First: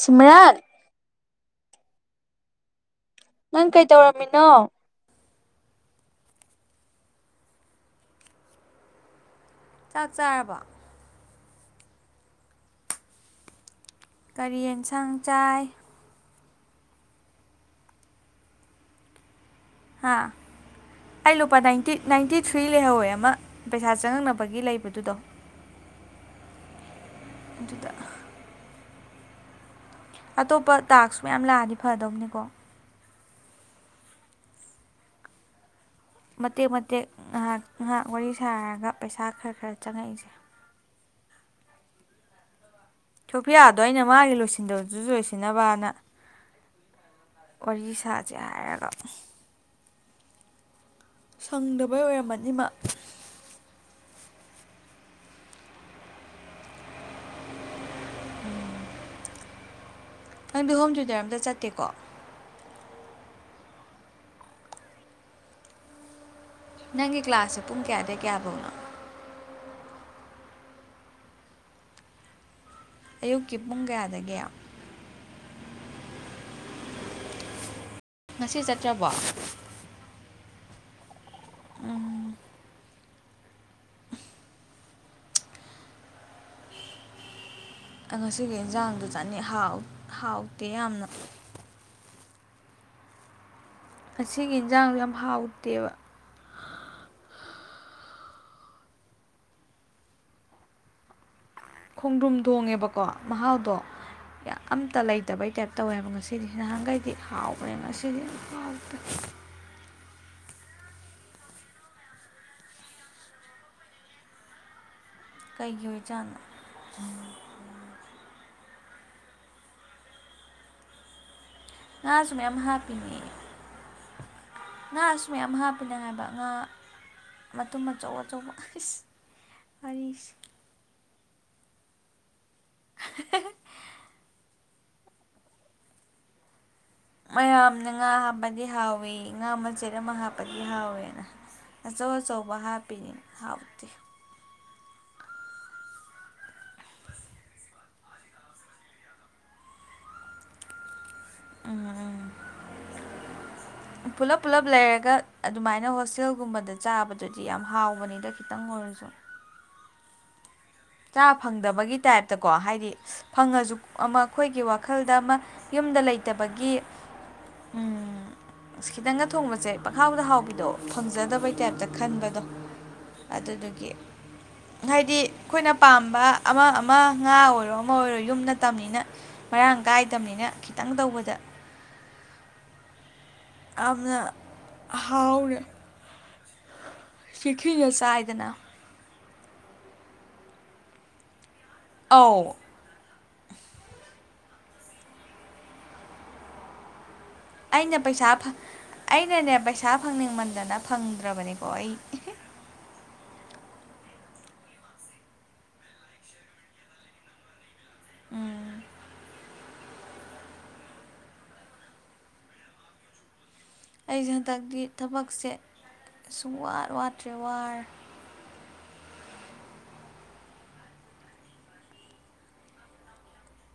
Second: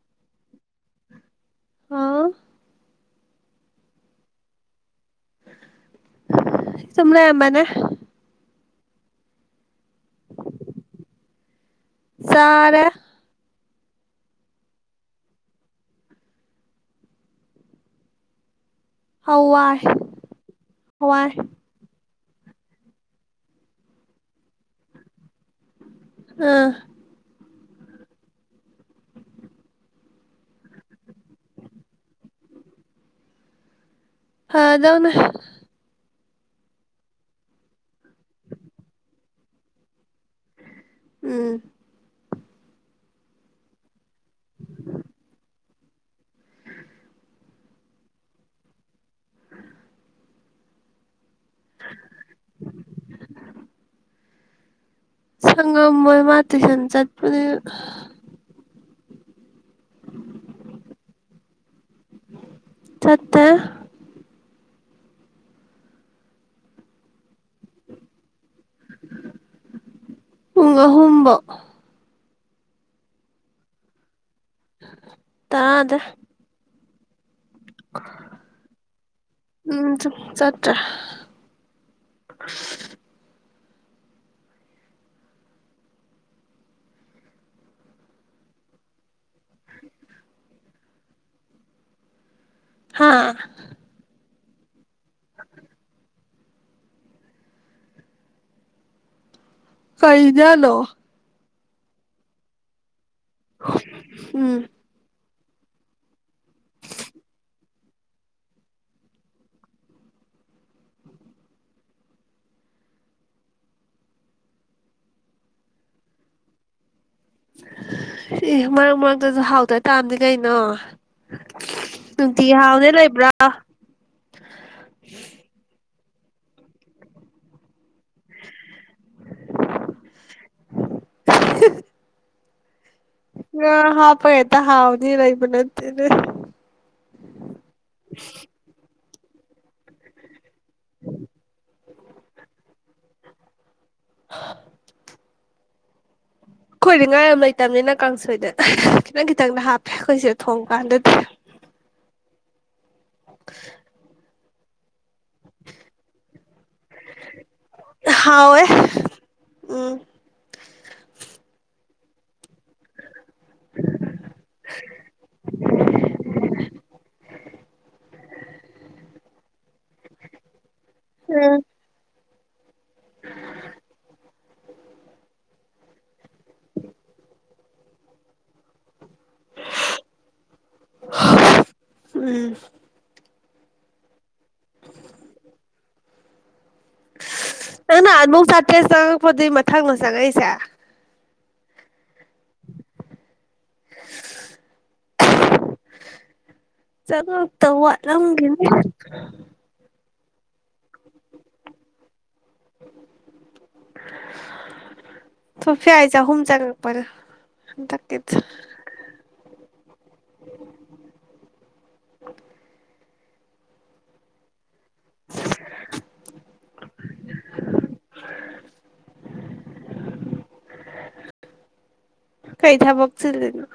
ꯁꯤꯃꯔꯜ ꯍꯥꯎ ꯅꯪ ꯀꯩ ꯇꯧꯔꯝꯃꯤꯅꯣ ꯁꯨꯝ ꯂꯩꯔꯝꯕꯅꯦ ꯆꯥꯛ ꯆꯥꯔꯕ ꯆꯥꯔꯦ ꯀꯔꯤ ꯌꯦꯟꯁꯥꯡ ꯆꯥꯏ ꯍꯋꯥꯏ ꯍꯥ ꯍꯋꯥꯏ ꯑꯩ ꯂꯨꯄꯥ ꯅꯥꯏꯟꯇꯤ ꯅꯥꯏꯟꯇꯤ ꯊ꯭ꯔꯤ ꯂꯩꯍꯧꯋꯦ ꯑꯃ ꯄꯩꯁꯥ ꯆꯪꯉꯛꯅꯕꯒꯤ ꯂꯩꯕꯗꯨꯗꯣ ꯑꯥ ꯑꯗꯨꯗ ꯑꯇꯣꯞꯄ ꯇꯥꯛꯁ ꯃꯌꯥꯝ ꯂꯥꯛꯑꯗꯤ ꯐꯗꯧꯅꯤꯀꯣ ꯐꯗꯧꯅꯤ ꯃꯇꯦꯛ ꯃꯇꯦꯛ ꯉꯥꯏꯍꯥꯛ ꯉꯥꯏꯍꯥꯛ ꯋꯥꯔꯤ ꯁꯥꯔꯒ ꯄꯩꯁꯥ ꯈꯔ ꯈꯔ ꯆꯪꯉꯛꯏꯁꯦ ꯎꯝ ꯁꯣꯐꯤꯌꯥꯗꯣ ꯑꯩꯅ ꯃꯥꯒꯤ ꯂꯣꯏꯁꯤꯟꯗꯕꯗꯨꯁꯨ ꯂꯣꯏꯁꯤꯟꯅꯕꯅ ꯋꯥꯔꯤ ꯁꯥꯥꯁꯦ ꯍꯥꯏꯔꯒ ꯁꯪꯗꯕꯩ ꯑꯣꯏꯔꯝꯃꯅꯤ ꯃꯥ ꯁꯪꯉꯝꯃꯣꯏ ꯃꯥ ꯇ꯭ꯌꯨꯁꯟ ꯆꯠꯄꯅꯤꯅ ꯅꯪꯗꯤ ꯍꯣꯝ ꯇ꯭ꯌꯨꯇꯔ ꯑꯝꯇ ꯆꯠꯇꯦꯀꯣ ꯆꯠꯇꯦ ꯅꯪꯒꯤ ꯀ꯭ꯂꯥꯁꯁꯦ ꯄꯨꯡ ꯀꯌꯥꯗꯩ ꯀꯌꯥ ꯕꯥꯎꯅꯣ ꯄꯨꯡ ꯑꯍꯨꯝꯕꯣꯛ ꯑꯌꯨꯛꯀꯤ ꯄꯨꯡ ꯀꯌꯥꯗꯒꯤ ꯇꯥꯗ꯭ꯔ‌ꯣ ꯉꯁꯤ ꯆꯠꯇ꯭ꯔꯕꯣ ꯆꯠ ꯎꯝ ꯑ ꯉꯁꯤꯒꯤ ꯌꯦꯟꯁꯥꯡꯗꯨ ꯆꯥꯅꯤꯡ ꯍꯥꯎ ꯍꯥꯎꯇꯦ ꯌꯥꯝꯅ ꯍꯥꯥ ꯉꯁꯤꯒꯤ ꯏꯟꯖꯥꯡꯗꯣ ꯌꯥꯝ ꯍꯥꯎꯇꯦꯕ꯫ ꯀꯩ ꯏꯟꯖꯥꯡꯅꯣ꯫ ꯈꯣꯡꯗ꯭ꯔꯨꯝ ꯊꯣꯡꯉꯦꯕ ꯀꯣ ꯃꯍꯥꯎꯗꯣ ꯌꯥꯝ ꯎꯝ ꯑꯝꯇ ꯂꯩ ꯇꯕꯩ ꯇꯥꯏꯞ ꯇꯧꯋꯦꯕ ꯉꯁꯤꯗꯤ ꯅꯍꯥꯟꯒꯩꯗꯤ ꯍꯥꯎꯕꯅꯦꯕ ꯉꯁꯤꯗꯤ ꯍꯥꯎꯇꯦ꯫ ꯀꯩꯒꯤ ꯑꯣꯏ ꯖꯥꯅꯣ꯫ ꯑꯦ ꯃꯔꯛ ꯃꯔꯛꯇꯁꯨ ꯍꯥꯎꯇ ꯇꯥꯃꯅꯤ ꯀꯩꯅꯣ꯫ ꯉꯥꯁꯨ ꯅꯨꯡꯇꯤꯒꯤ ꯃꯌꯥꯝ ꯍꯥꯎꯅꯤ ꯍꯥꯞꯄꯤꯅꯦ ꯂꯩꯕ꯭ꯔꯥ ꯉꯥꯁ ꯃꯌꯥꯝ ꯍꯥꯞ [unintelligible] ꯍꯥꯏꯕ ꯉꯥ ꯑꯃ ꯑꯗꯨꯨꯝ ꯑꯆꯧ ꯑꯆꯧꯕ ꯑꯁ [unintelligible] [unintelligible] ꯉꯥ ꯍꯥꯥꯎꯞꯒ ꯍꯦꯛꯇꯥ ꯍꯥꯎ ꯅꯤ ꯂꯩꯕ ꯅꯠꯇꯦꯅꯦ꯫ ꯃꯌꯥꯝꯅ ꯉꯥ ꯍꯥꯞꯄꯗꯤ ꯍꯥꯎꯋꯤ ꯉꯥ ꯃꯆꯦꯠ ꯑꯃ ꯍꯥꯞꯄꯗꯤ ꯍꯥꯎꯋꯦꯅ ꯑꯆꯧ ꯑꯆꯧꯕ ꯍꯥꯞꯄꯤꯅꯤ ꯍꯥꯎꯇꯦ꯫ [unintelligible] ꯑꯩꯈꯣꯏꯗꯤ ꯉꯥ ꯌꯥꯝ ꯂꯩꯇꯝꯃꯤꯅ ꯀꯥꯡꯁꯣꯏꯗ ꯈꯤꯇꯪ ꯈꯤꯇꯪꯗ ꯍꯥꯞꯄꯦ ꯑꯩꯈꯣꯏꯁꯤ ꯊꯣꯡꯕ ꯀꯥꯟꯗꯗꯤ꯫ ꯎꯝ ꯎꯝ꯫ ꯄꯨꯂꯞ ꯄꯨꯂꯞ ꯂꯩꯔꯒ ꯑꯗꯨꯃꯥꯏꯅ ꯍꯣꯁꯇꯦꯜꯒꯨꯝꯕꯗ ꯆꯥꯕꯗꯨꯗꯤ ꯌꯥꯝ ꯍꯥꯎꯕꯅꯤꯗ ꯈꯤꯇꯪ ꯍꯥꯎꯋꯦ ꯑꯣꯏꯔꯖꯨ꯫ ꯎꯝ ꯆꯥ ꯐꯪꯗꯕꯒꯤ ꯇꯥꯏꯞꯇꯀꯣ ꯍꯥꯏꯗꯤ ꯐꯪꯉꯁꯨ ꯑꯃ ꯑꯩꯈꯣꯏꯒꯤ ꯋꯥꯈꯜꯗ ꯑꯃ ꯌꯨꯝꯗ ꯂꯩꯇꯕꯒꯤ ꯈꯤꯇꯪꯒ ꯊꯣꯡꯕꯁꯦ ꯄꯥꯛꯈꯥꯎꯗ ꯍꯥꯎꯕꯤꯗꯣ ꯐꯪꯖꯗꯕꯩ ꯎꯝ ꯇꯥꯏꯞꯇ ꯈꯟꯕꯗꯣ꯫ ꯑꯗꯨꯗꯨꯒꯤ꯫ ꯍꯥꯏꯗꯤ꯫ ꯑꯩꯈꯣꯏꯅ ꯄꯥꯝꯕ ꯑꯃ ꯑꯃ ꯉꯥ ꯑꯣꯏꯔꯣ ꯑꯃ ꯑꯣꯏꯔꯣ ꯌꯨꯝ ꯅꯠꯇꯝꯃꯤꯅ ꯃꯔꯥꯡ ꯀꯥꯏꯗꯃꯤꯅ ꯈꯤꯇꯪ ꯇꯧꯕꯗ ꯎꯝ [unintelligible] ꯍꯥꯎꯔꯦ꯫ ꯑꯗꯨꯅ ꯑꯗꯨꯝ ꯆꯥꯏꯗꯅ ꯆꯥꯇꯔꯦꯠ ꯆꯥ [unintelligible] ꯑꯣ ꯗꯨꯏ ꯃꯊꯪꯂꯣ ꯆꯪꯉꯛꯏꯖꯦ꯫ ꯑꯥꯎ꯫ [unintelligible] ꯆꯉꯛꯇꯧ ꯑꯩꯅ ꯄꯩꯁꯥ ꯐꯪ ꯋꯥꯠꯂꯝꯒꯤꯅꯤ꯫ ꯑꯩꯅꯅꯦ ꯄꯩꯁꯥ ꯐꯪꯅꯤꯡꯃꯟꯗꯅ ꯐꯪꯗ꯭ꯔꯕꯅꯤꯀꯣ ꯑꯩ꯫ ꯁꯣꯐꯤꯌꯥꯏ ꯆꯍꯨꯝꯆ ꯂꯪꯉꯛꯄꯅꯤ꯫ [unintelligible] [unintelligible] ꯑꯩꯁꯦ ꯍꯟꯗꯛꯇꯤ ꯊꯕꯛꯁꯦ ꯁꯨꯡꯋꯥꯠ ꯋꯥꯠꯇ꯭ꯔꯦ ꯋꯥꯔꯦ꯫ ꯀꯩ ꯊꯥꯕꯛꯆꯤꯜꯂꯤꯅꯣ꯫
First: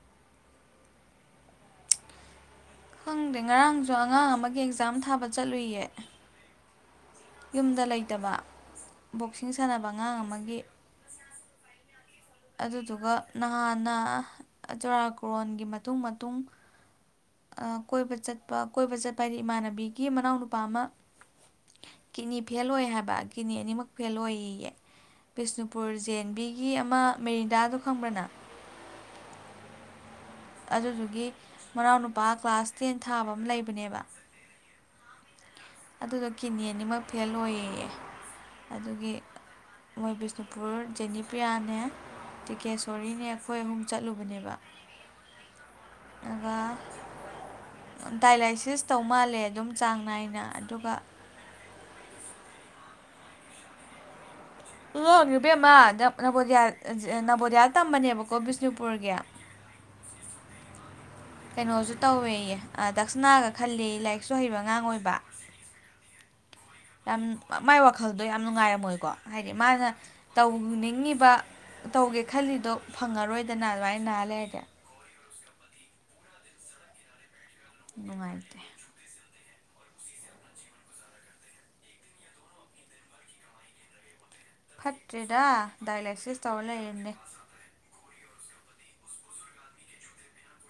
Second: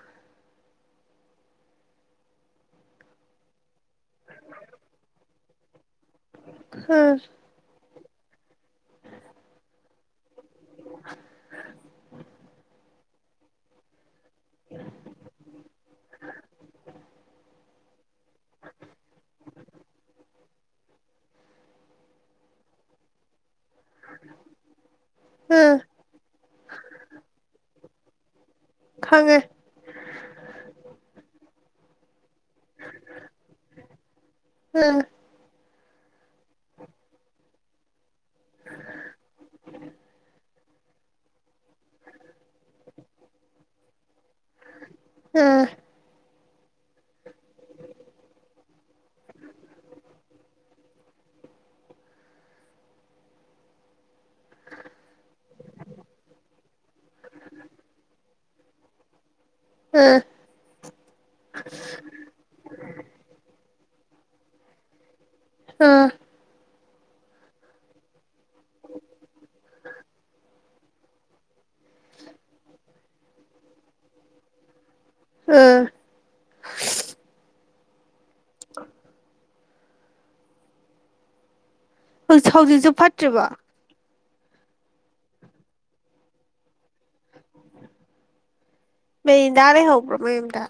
ꯈꯪꯗꯦ ꯉꯔꯥꯡꯁꯨ ꯑꯉꯥꯡ ꯑꯃꯒꯤ ꯑꯦꯛꯖꯥꯝ ꯊꯥꯕ ꯆꯠꯂꯨꯏꯌꯦ꯫ ꯍ ꯌꯨꯝꯗ ꯂꯩꯇꯕ ꯕꯣꯛꯁꯤꯡ ꯁꯥꯟꯅꯕ ꯑꯉꯥꯡ ꯑꯃꯒꯤ [inaudible] ꯑꯗꯨꯗꯨꯒ ꯅꯍꯥꯟꯅ ꯆꯨꯔꯥꯀꯣꯔꯣꯟꯒꯤ ꯃꯇꯨꯡ-ꯃꯇꯨꯡ ꯑ ꯀꯣꯏꯕ ꯆꯠꯄ ꯀꯣꯏꯕ ꯆꯠꯄ ꯍꯥꯏꯗꯤ ꯏꯃꯥꯟꯅꯕꯤꯒꯤ ꯃꯅꯥꯎ ꯅꯨꯄꯥ ꯑꯃ ꯀꯤꯗꯅꯤ ꯐꯦꯜ ꯑꯣꯏ ꯍꯥꯏꯕ꯫ ꯀꯤꯗꯅꯤ ꯑꯅꯤꯃꯛ ꯐꯦꯜ ꯑꯣꯏꯌꯦꯌꯦ ꯎꯝ ꯕꯤꯁꯅꯨꯄꯨꯔ ꯖꯦꯟꯕꯤꯒꯤ ꯑꯃ ꯃꯦꯔꯤꯟꯗꯥꯗꯣ ꯈꯪꯕꯔ ꯅꯪ ꯈꯪꯉꯦ꯫ ꯑꯗꯨꯗꯨꯒꯤ ꯃꯅꯥꯎꯅꯨꯞ ꯄꯥ ꯀ꯭ꯂꯥꯁ ꯇꯦꯟ ꯊꯥꯕ ꯑꯃ ꯂꯩꯕꯅꯦꯕ꯫ ꯑꯥ ꯑꯗꯨꯗꯣ ꯀꯤꯅꯤ ꯑꯅꯤꯃꯛ ꯐꯦꯜ ꯑꯣꯏꯌꯦꯌꯦ꯫ ꯑꯗꯨꯒꯤ ꯃꯣꯏ ꯕꯤꯁꯅꯨ [unintelligible] ꯅꯦ ꯇꯤꯀꯦꯁꯣꯔꯤꯅꯦ ꯑꯩꯈꯣꯏ ꯑꯍꯨꯝ ꯆꯠꯂꯨꯕꯅꯦꯕ꯫ ꯎꯝ ꯑꯗꯨꯒ ꯗꯥꯏꯂꯥꯏꯁꯤꯁ ꯇꯧ ꯃꯥꯜꯂꯦ ꯑꯗꯨꯝ ꯆꯥꯡ ꯅꯥꯏꯅ ꯑꯗꯨꯒ [unintelligible] ꯏꯕꯦꯃꯥ ꯅꯣꯕꯣꯗꯥꯌꯥ ꯑꯟ ꯖꯦ ꯅꯕꯣꯗꯌꯥ ꯇꯝꯕꯅꯦꯕ ꯀꯣ ꯕꯤꯁꯅꯨꯄꯨꯔꯒꯤ ꯑ ꯀꯩꯅꯣꯁꯨ ꯇꯧꯋꯦꯌꯦ ꯑ ꯗꯛꯁꯅꯥꯒ ꯈꯜꯂꯦ ꯌꯦ꯫ ꯂꯥꯏꯔꯤꯛꯁꯨ ꯍꯩꯕ ꯑꯉꯥꯡ ꯑꯣꯏꯕ꯫ ꯑꯥ ꯌꯥꯝ ꯃꯥꯏ ꯋꯥꯈꯜꯗꯣ ꯌꯥꯝ ꯅꯨꯡꯉꯥꯏꯔꯝꯃꯣꯏꯀꯣ ꯍꯥꯏꯗꯤ ꯃꯥꯅ ꯇꯧꯅꯤꯡꯉꯤꯕ ꯇꯧꯒꯦ ꯈꯜꯂꯤꯗꯣ ꯐꯪꯉꯔꯣꯏꯗꯅ ꯑꯗꯨꯃꯥꯏꯅ ꯅꯥ ꯂꯩꯔꯗꯤ꯫ ꯑꯥ ꯅꯨꯡꯉꯥꯏ꯫ [inaudible] ꯍꯧ ꯍꯧꯖꯤꯛꯁꯨ ꯐꯠꯇ꯭ꯔꯤꯕꯣ ꯐꯠꯇ꯭ꯔꯤꯗ ꯗꯥꯏꯂꯥꯏꯁꯤꯁ ꯇꯧꯔ ꯂꯩꯔꯅꯦ ꯃꯦꯔꯤꯟꯗ ꯂꯩꯍꯧꯕ꯭ꯔꯣ ꯃꯌꯨꯝꯗ꯫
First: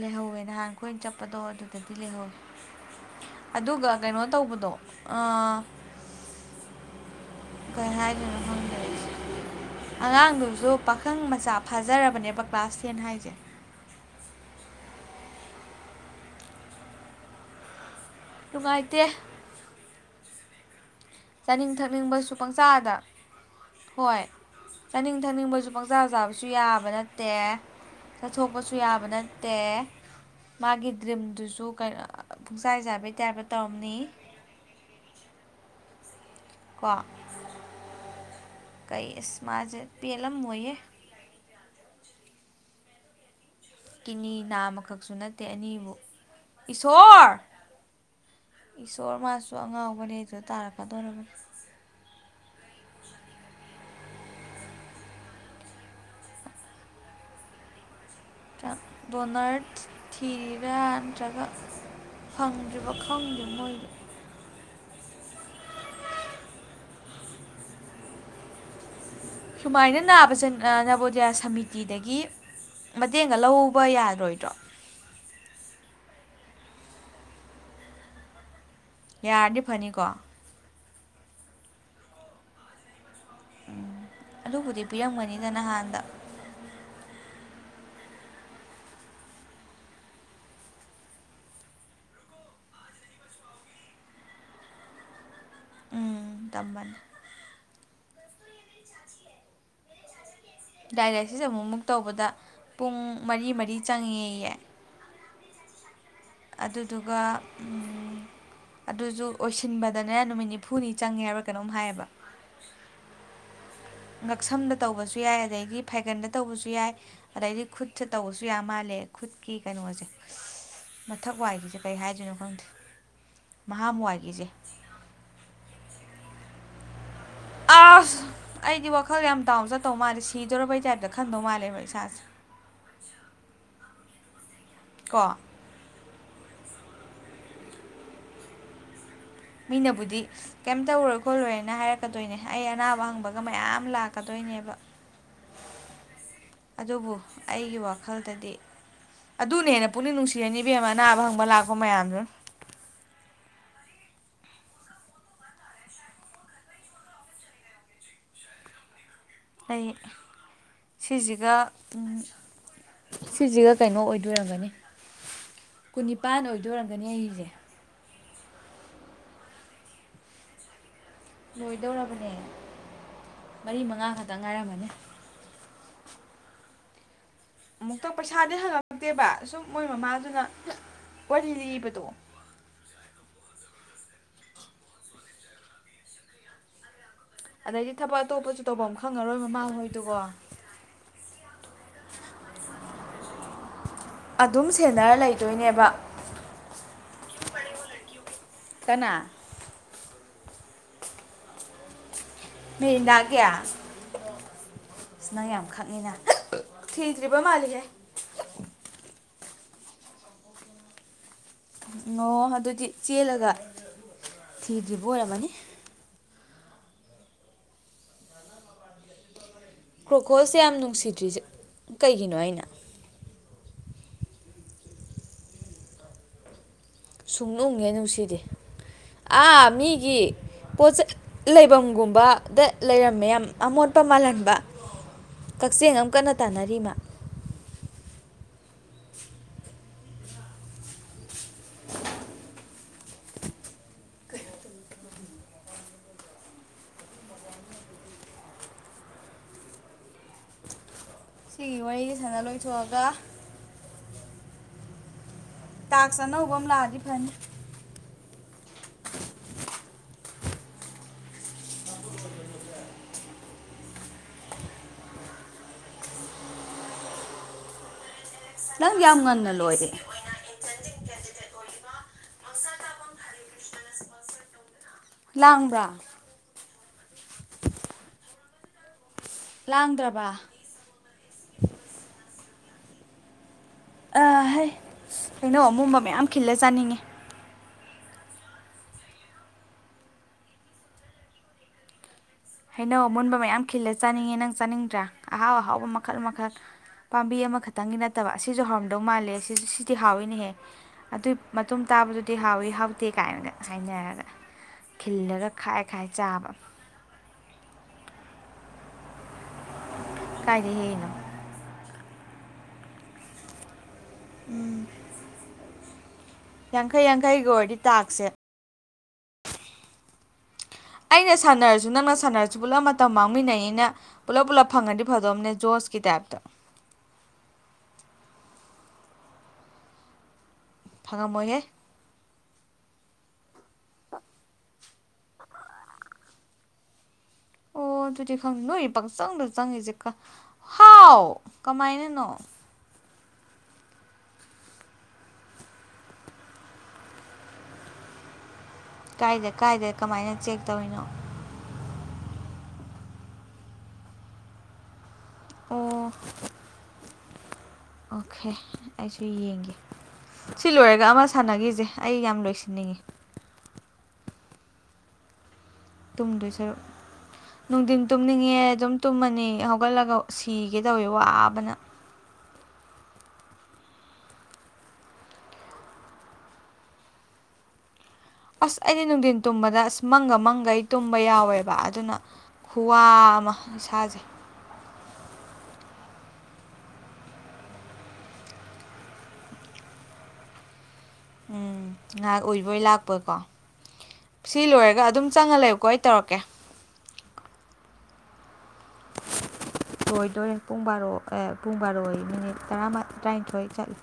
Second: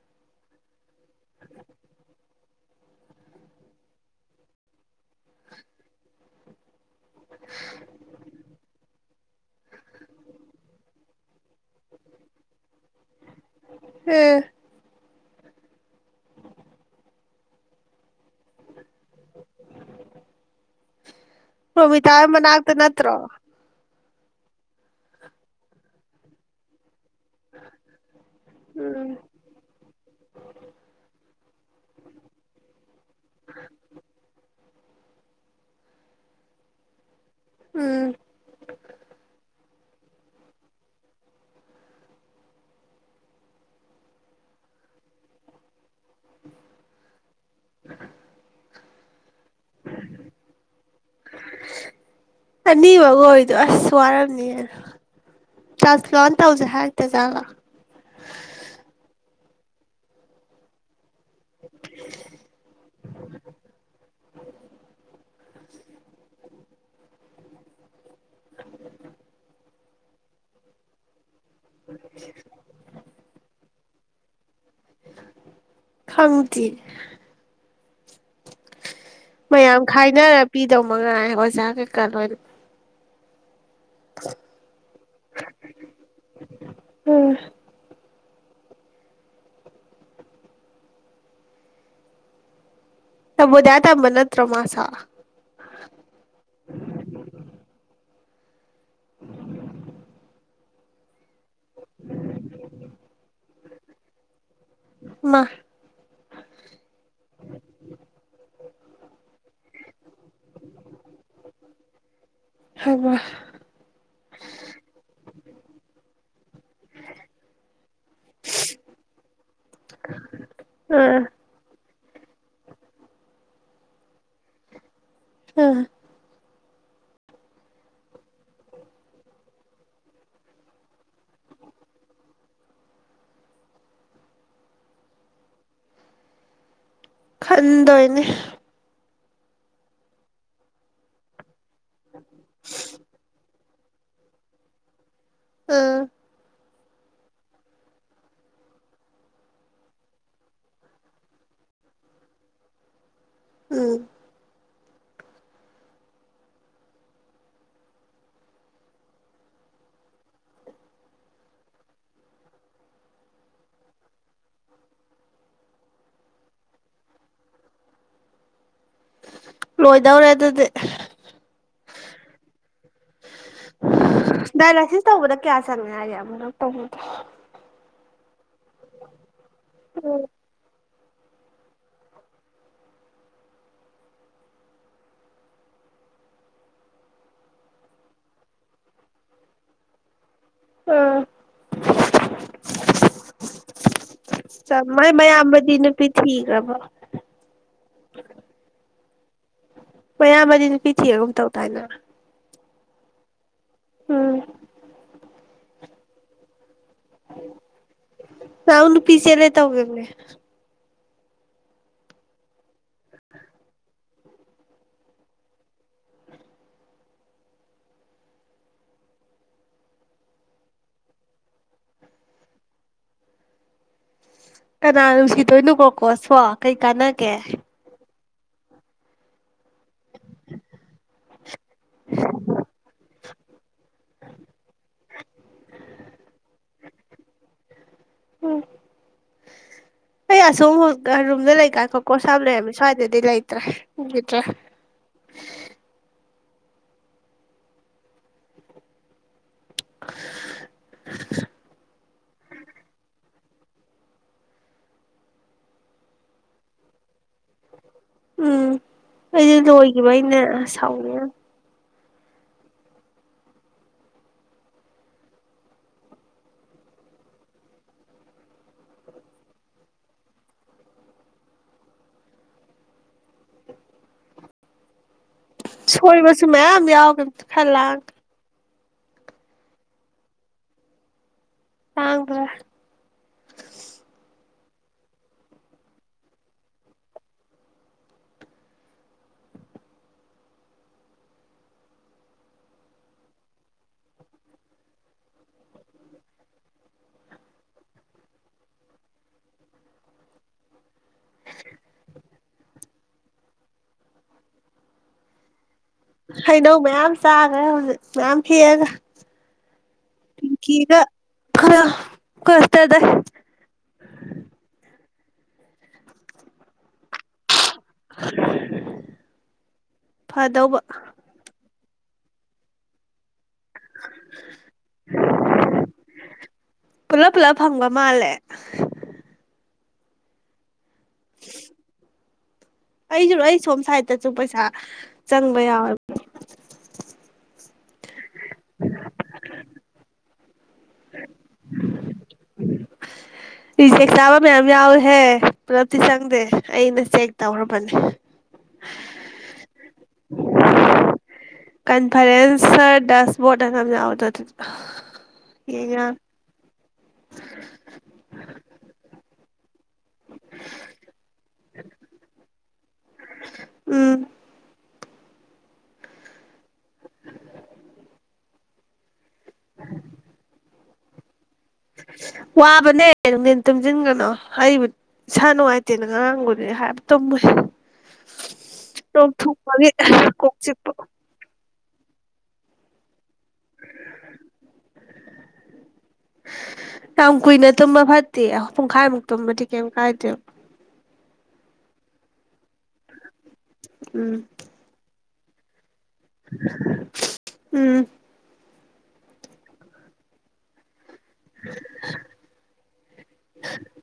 ꯂꯩꯍꯧꯋꯦ ꯅꯍꯥꯟ ꯑꯩꯈꯣꯏꯅ ꯆꯠꯄꯗꯣ ꯑꯗꯨꯗꯗꯤ ꯂꯩꯍꯧꯋꯦ ꯑꯗꯨꯒ ꯀꯩꯅꯣ ꯇꯧꯕꯗꯣ ꯑꯥ ꯀꯩ ꯍꯥꯏꯗꯣꯏꯅꯣ ꯈꯪꯗꯔꯦ ꯑꯩꯁꯦ꯫ ꯑꯉꯥꯡꯗꯨꯁꯨ ꯄꯥꯈꯪ ꯃꯆꯥ ꯐꯥꯖꯔꯕꯅꯦꯕ ꯀ꯭ꯂꯥꯁ ꯇꯦꯟ ꯍꯥꯏꯁꯦ ꯎꯝ ꯅꯨꯡꯉꯥꯏꯇꯦ ꯆꯥꯅꯤꯡ ꯔꯣꯃꯤꯇꯥ ꯊꯛꯅꯤꯡꯕꯁꯨ ꯃꯅꯥꯛꯇ ꯄꯪꯆꯥꯗ ꯅꯠꯇ꯭ꯔꯣ ꯍꯣꯏ ꯆꯥꯅꯤꯡ ꯊꯛꯅꯤꯡꯕꯁꯨ ꯄꯪꯆꯥ ꯆꯥꯕꯁꯨ ꯌꯥꯕ ꯅ ꯅꯠꯇꯦ ꯆꯠꯊꯣꯛꯄꯁꯨ ꯌꯥꯕ ꯎꯝ ꯅꯠꯇꯦ ꯃꯥꯒꯤ ꯗ꯭ꯔꯤꯝꯗꯨꯁꯨ ꯄꯨꯡꯆꯥꯏ ꯆꯥꯕ ꯇꯕ ꯇꯣꯝꯅꯤ ꯀꯣ ꯎꯝ ꯀꯩ ꯏꯁꯃꯥꯖ ꯄꯦꯜꯂꯝ ꯃꯣꯏꯌꯦꯦ ꯀꯤꯅꯤ ꯅꯥꯝꯃꯈꯛꯁꯨ ꯅꯠꯇꯦ ꯑꯅꯤꯕꯨ ꯏꯁꯣꯔ ꯏꯁꯁꯣꯔ ꯃ ꯃꯥꯖ ꯁ ꯑꯉꯥꯎꯕꯅꯦ ꯑꯗꯨꯗ ꯇꯥꯔꯛꯀꯗꯧꯔꯕꯅꯤ ꯑꯅꯤꯃꯛꯒ ꯑꯣꯏꯗꯣ ꯑꯁ ꯋꯥꯔꯝꯅꯤ ꯇ꯭ꯔꯥꯟꯁꯄ꯭ꯂꯥꯟ ꯇꯧꯁꯦ ꯍꯥꯏꯔꯛꯇꯦꯖꯥꯠꯂ ꯕꯣꯅꯔ ꯊꯤꯔꯤꯕ ꯅꯠꯇ꯭ꯔꯒ ꯐꯪꯗ꯭ꯔꯤꯕ ꯈꯪꯗꯦ ꯃꯣꯏꯗꯤ [unintelligible] ꯁꯨꯃꯥꯏꯅ ꯅꯅꯥꯁ ꯅꯕꯗꯤꯦ ꯁꯃꯤꯇꯤꯗꯒꯤ ꯃꯇꯦꯡꯒ ꯂꯧꯕ ꯌꯥꯒꯦ ꯇꯣꯣꯏꯇꯣ ꯈꯪꯇ ꯌꯥꯔꯗꯤ ꯃꯌꯥꯝ ꯐꯅꯤꯀꯣ ꯈꯥꯏꯅꯔ ꯄ ꯇꯧ ꯃ ꯉ ꯍꯖꯥ ꯀꯩꯀꯥ ꯂꯣꯏꯅ ꯎꯝ ꯑꯗꯨꯕꯨꯗꯤ ꯄꯤꯔꯝꯒꯅꯤꯗ ꯅꯍꯥꯟꯗ ꯎꯝ ꯇꯕꯨꯗꯌꯥ ꯇ ꯃ ꯅꯠꯇ꯭ꯔꯣꯃꯁ ꯎꯝ ꯇꯃꯅꯤ ꯎ ꯗꯥꯏꯂꯥꯏꯁꯤꯁ ꯑꯃꯨꯛꯃꯨꯛ ꯇꯧꯕꯗ ꯄꯨꯡ ꯃꯔꯤ ꯃꯔꯤ ꯆꯪꯉꯦꯌꯦ ꯃꯥ ꯑꯗꯨꯗꯨꯒ ꯑꯗꯨꯁꯨ ꯑꯣꯏꯁꯤꯟꯕꯗꯅꯦ ꯅꯨꯃꯤꯠ ꯅꯤꯐꯨꯅꯤ ꯆꯪꯉꯦ ꯍꯥꯏꯕ ꯀꯩꯅꯣꯝ ꯍꯥꯏꯌꯦꯕ ꯍꯩꯃꯥ ꯉꯛꯁꯝꯗ ꯇꯧꯕꯁꯨ ꯌꯥꯏ ꯑꯗꯩꯗꯤ ꯐꯥꯏꯒꯟꯗ ꯇꯧꯕꯁꯨ ꯌꯥꯏ ꯑꯗꯩꯗꯤ ꯈꯨꯠ ꯁ ꯇꯧꯕꯁꯨ ꯌꯥꯝ ꯃꯥꯜꯂꯦ ꯈꯨꯠꯀꯤ ꯀꯩꯅꯣꯁꯦ ꯑꯁ ꯑꯥ ꯃꯊꯛ ꯋꯥꯏꯒꯤ ꯆ ꯀꯩ ꯍꯥꯏꯗꯣꯏꯅꯣ ꯈꯪꯗꯦ ꯃꯍꯝ ꯋꯥꯏꯒꯤꯁꯦ ꯑ ꯑꯁ ꯑꯩꯗꯤ ꯋꯥꯈꯜꯗ ꯌꯥꯝ ꯗꯥꯅ ꯆꯠꯇꯧ ꯃꯥꯜꯂꯦ ꯁꯤꯗꯣꯔꯔꯕꯩ ꯇꯥꯏꯞꯇ ꯈꯟꯗꯧ ꯃꯥꯜꯂꯦꯕ ꯏꯁꯥꯁꯦ ꯀꯣ ꯈꯟꯗꯣꯏꯅꯦ ꯃꯤꯅꯕꯨꯗꯤ ꯀꯩꯝ ꯇꯧꯔꯣꯏ ꯈꯣꯠꯂꯣꯏꯅ ꯍꯥꯏꯔꯛꯀꯗꯣꯏꯅꯦ ꯑꯩ ꯑꯅꯥꯕ ꯍꯪꯕꯒ ꯃꯌꯥꯝ ꯂꯥꯛꯀꯗꯣꯏꯅꯦꯕ ꯎꯝ ꯑꯗꯨꯕꯨ ꯑꯩꯒꯤ ꯋꯥꯈꯜꯗꯗꯤ ꯑꯗꯨꯅ ꯍꯦꯟꯅ ꯄꯨꯛꯅꯤꯡ ꯅꯨꯡꯁꯤꯔꯅꯤ ꯏꯕꯦꯝ ꯑꯃ ꯑꯅꯥꯕ ꯍꯪꯕ ꯂꯥꯛꯄ ꯃꯌꯥꯝꯗꯨ ꯎꯝ ꯑꯩ ꯁꯤꯁꯤꯒ ꯁꯤꯁꯤꯒ ꯀꯩꯅꯣ ꯑꯣꯏꯗꯣꯏꯔꯝꯒꯅꯤ ꯀꯨꯟꯅꯤꯄꯥꯟ ꯑꯣꯏꯗꯣꯏꯔꯝꯒꯅꯤ ꯑꯩꯁꯦ ꯂꯣꯏꯗꯕꯔꯦꯗꯗꯤꯦ ꯂꯣꯏꯗꯧꯔꯕꯅꯦ ꯃꯔꯤ ꯃꯉꯥ ꯈꯛꯇ ꯉꯥꯏꯔꯝꯃꯅꯤ ꯆꯪꯉꯥꯏꯦ ꯌꯥꯝ ꯑꯃꯅ ꯇꯧꯕꯗ꯭ꯔꯦ ꯃꯛꯇ ꯄ ꯏꯁꯥꯗꯤ ꯍꯪꯉꯃꯛꯇꯦꯕ ꯁꯨꯝ ꯃꯣꯏ ꯎꯝ ꯃꯃꯥꯗꯨꯅ ꯋꯥꯔꯤ ꯂꯤꯕ ꯇꯣ ꯑꯗꯩꯗꯤ ꯊꯕꯛ ꯑꯇꯣꯞꯄꯁꯨ ꯇꯧꯕꯐꯝ ꯑꯃ ꯈꯪꯉꯔꯣꯏ ꯃꯃꯥꯡꯍꯣꯏꯗꯨꯒꯣ ꯎ ꯑꯗꯨꯝ ꯆꯝꯃꯥꯏ ꯁꯦꯟꯅꯔ ꯃꯌꯥꯝꯕꯗꯤ ꯂꯩꯗꯣꯏꯅꯦꯕ ꯅꯨꯄꯤ ꯊꯤꯈ꯭ꯔꯕ ꯀꯅꯥ ꯃꯌꯥꯝꯕꯗꯤ ꯅꯨ ꯄꯤꯊꯤꯑꯒꯨꯝ ꯇꯧ ꯇꯥꯏꯅ ꯃꯗꯥ ꯀꯌꯥ ꯎꯝ ꯅꯪ ꯌꯥꯝ ꯈꯛꯉꯤꯅ ꯊꯤꯔꯤꯄꯥ ꯃꯥꯜꯂꯤꯦ ꯇꯒꯦ ꯑꯣ ꯑꯗꯨꯗꯤ ꯆꯦꯜꯂꯒ ꯊꯤꯗ꯭ꯔꯤꯕ ꯑꯣꯏꯔꯝꯃꯅꯤ ꯀ꯭ꯔꯣꯀꯣꯜꯁꯦ ꯌꯥꯝ ꯅꯨꯡꯁꯤꯗ꯭ꯔꯤꯁ ꯀꯩꯒꯤꯅꯣ ꯑꯩꯅ ꯀꯅꯥ ꯅꯨꯡꯁꯤꯗꯣꯏꯅꯣꯀꯣꯀꯣ ꯁꯣ ꯀꯩ ꯀꯥꯟꯅꯒꯦ ꯁꯨꯡꯅꯨꯡ ꯍꯦꯛ ꯅꯨꯡꯁꯤꯗꯦ ꯑꯥ ꯃꯤꯒꯤ ꯄꯣꯆ ꯂꯩꯐꯝꯒꯨꯝꯕꯗ ꯂꯩꯔꯝꯃꯦ ꯌꯥꯝ ꯑꯃꯣꯠꯄ ꯃꯥꯜꯍꯟꯕ ꯀꯛꯆꯤꯡ ꯑꯃ ꯀꯟꯅ ꯇꯥꯅꯔꯤꯃ ꯎꯝ ꯑꯩ ꯑꯁꯣꯝ ꯔꯨꯝꯗ ꯂꯩꯀꯥꯏ ꯈꯣꯀꯣꯁꯝ ꯂꯩꯔꯝꯃꯤ ꯁ꯭ꯋꯥꯏꯗꯗꯤ ꯂꯩꯇ꯭ꯔꯦꯈꯤꯗ꯭ꯔꯥ ꯁꯤ ꯋꯥ ꯁꯅ ꯂꯣꯏꯊꯣꯛꯑꯒ ꯇꯥꯛꯁꯅꯧꯕ ꯑꯃ ꯂꯥꯛꯑꯦ ꯐꯅꯤ ꯎꯝ ꯑꯩꯗꯤ ꯂꯣꯏꯈꯤꯕ ꯑꯩꯅ ꯁꯥꯎꯅꯤ ꯅꯪ ꯌꯥꯝ ꯉꯟꯅ ꯂꯣꯏꯔꯦ ꯂꯥꯡꯕ꯭ꯔꯥ ꯁꯣꯏꯕꯁꯨ ꯃꯌꯥꯝꯌꯥꯝ ꯌꯥꯎꯒ ꯈꯜꯂꯑꯒ ꯂꯥꯡꯗ꯭ꯔꯕ ꯇꯥꯡꯦ ꯑꯍ ꯀꯩꯅꯣ ꯑꯃꯣꯕ ꯃꯌꯥꯝ ꯈꯤꯜꯂ ꯆꯥꯅꯤꯡꯉꯤ ꯍꯩꯅꯧ ꯑꯃꯨꯟꯕ ꯃꯌꯥꯝ ꯈꯤꯜꯂ ꯆꯥꯅꯤꯡꯉꯦ ꯅꯪ ꯆꯥꯅꯤꯡꯗ꯭ꯔꯥ ꯑꯍꯥꯎ ꯑꯍꯥꯎꯕ ꯃꯈꯜ ꯃꯈꯜ ꯄꯥꯝꯕꯤ ꯑꯃꯈꯛꯇꯪꯒꯤ ꯅꯠꯇꯕ ꯑꯁꯤꯁꯨ ꯍꯥꯎꯔꯝꯗꯧ ꯃꯥꯜꯂꯦꯁꯨ ꯁꯤꯗꯤ ꯍꯥꯎꯏꯤꯅꯦꯍꯦ ꯑꯗꯨꯏ ꯃꯇꯨꯡ ꯇꯥꯕꯗꯨꯗꯤ ꯍꯥꯎꯋꯤ ꯍꯥꯎꯇꯦ ꯀꯥꯏꯅꯒ ꯍꯥꯏꯅꯔꯒ ꯈꯤꯜꯂꯒ ꯈꯥꯏ ꯈꯥꯏ ꯆꯥꯕ ꯍꯩꯗꯧꯕ ꯆꯥꯒꯦ ꯍꯧꯖꯤꯛ ꯌꯥꯝꯝ ꯀꯔꯒ ꯀꯥꯏꯗ ꯒ ꯍꯦꯛꯏꯅꯣ ꯈꯔ ꯀ ꯠꯇꯗ ꯎꯝ ꯌꯥꯡꯈꯩ ꯌꯥꯡꯈꯩꯒ ꯑꯣꯏꯔꯗꯤ ꯇꯥꯛꯁꯦ ꯐꯗꯣ ꯑꯩꯅ ꯁꯥꯟꯅꯔꯁꯨ ꯅꯪꯅ ꯁꯥꯟꯅꯔꯁꯨ ꯄꯨꯜꯂꯞ ꯃꯇꯝ ꯃꯥꯡꯃꯤꯟꯅꯩ ꯄꯨꯂꯞ ꯄꯨꯂꯞ ꯐꯪꯉꯗꯤ ꯐꯗꯣꯝꯅꯦ ꯖꯣꯁꯀꯤ ꯇꯥꯏꯞꯇ ꯄꯨꯂꯞ ꯄꯨꯂꯞ ꯐꯪꯕ ꯃꯥꯜꯂꯦ ꯐꯪꯉꯝꯃꯣꯏꯍꯦ ꯑꯩꯁꯨꯂꯣ ꯑꯩ ꯁꯣꯝ ꯁꯥꯏꯗꯠꯇꯁꯨ ꯄꯩꯁꯥ ꯆꯪꯕ ꯌꯥꯎꯋꯣꯏ ꯑꯣ ꯑꯗꯨꯗꯤ ꯈꯪ ꯅꯣꯏ ꯄꯪꯆꯪꯗꯣ ꯆꯪꯉꯁꯦ ꯍꯥꯎ ꯀꯃꯥꯏꯅꯅꯣ ꯆꯦꯛ ꯆꯥꯕ ꯃꯌꯥꯝ ꯌꯥꯎꯏꯦꯍꯦ ꯄꯨꯂꯞꯇꯤ ꯆꯪꯗꯦ ꯑꯩꯅ ꯆꯦꯛ ꯇꯧꯈ꯭ꯔꯕꯅꯤ ꯀꯥꯏꯗ ꯀꯥꯏꯗ ꯀꯃꯥꯏꯅ ꯆꯦꯛ ꯇꯧꯔꯤꯅꯣ ꯐꯔ ꯁꯔ ꯗꯁꯕꯣꯠ ꯅꯅꯗ ꯑꯣ ꯍꯒ [unintelligible] ꯑꯣꯀꯦ ꯑꯩꯁꯨ ꯌꯦꯡꯒꯦ ꯁꯤ ꯂꯣꯏꯔꯒ ꯑꯃ ꯁꯥꯟꯅꯈꯤꯁꯦ ꯑꯩ ꯌꯥꯝ ꯂꯣꯏꯁꯤꯟꯅꯤꯡꯉꯤ ꯎꯝ ꯇꯨꯝꯗꯣꯏ ꯁꯔꯨꯛ ꯅꯨꯡꯊꯤꯟ ꯇꯨꯝꯅꯤꯡꯉꯦ ꯑꯗꯨꯝꯨꯝ ꯅꯤ ꯍꯧꯒꯠꯂꯒ ꯁꯤꯒ ꯀꯗꯧꯋ ꯋꯥ ꯇꯕꯅ ꯋꯥꯕꯅꯦ ꯅꯨꯡꯊꯦꯟ ꯇꯨꯝꯁꯤꯟꯒꯅꯣ ꯑꯩꯕꯨ ꯏꯁꯥ ꯅꯨꯡꯉꯥꯏꯇꯦꯅ ꯉꯔꯥꯡꯕꯨꯗꯤ ꯍꯥꯏꯕ ꯇꯨꯝꯃꯨ ꯑꯁ ꯑꯩꯗꯤ ꯅꯨꯡꯊꯤꯟ ꯇꯨꯝꯕꯗ ꯑꯁ ꯃꯪꯒ ꯀꯣꯛ ꯃꯪꯒ ꯑꯩ ꯆꯤꯛꯄ ꯇꯨꯝꯕ ꯌꯥꯎꯋꯦꯕ ꯑꯗꯨꯅ ꯈꯨꯋꯥ ꯑꯃ ꯁꯥꯥꯁꯩ ꯌꯥꯝ ꯀꯨꯏꯅ ꯇꯨꯝꯕ ꯐꯠꯇꯦ ꯄꯨꯡꯈꯥꯏꯃꯨꯛ ꯇꯨꯝꯕꯗꯤ ꯀꯩꯝ ꯀꯥꯏꯗꯦ ꯎꯝ ꯉꯥꯏꯍꯥꯛ ꯑꯣꯏꯕꯣꯏ ꯂꯥꯛꯄꯣꯏꯀꯣ ꯎꯝ ꯁꯤ ꯂꯣꯏꯔꯒ ꯑꯗꯨꯝ ꯆꯥꯡꯉ ꯂꯥꯏꯦꯀꯣꯏ ꯎꯝ ꯑꯣꯏꯣꯏꯗꯔꯦ ꯄꯨꯡ ꯕꯥꯔꯣ ꯄꯨꯡ ꯕꯥꯔꯣꯏ ꯃꯤꯅꯤꯠ ꯇꯔꯥꯃ ꯇꯔꯥꯅꯤꯊꯣꯏ ꯆꯠꯂꯤ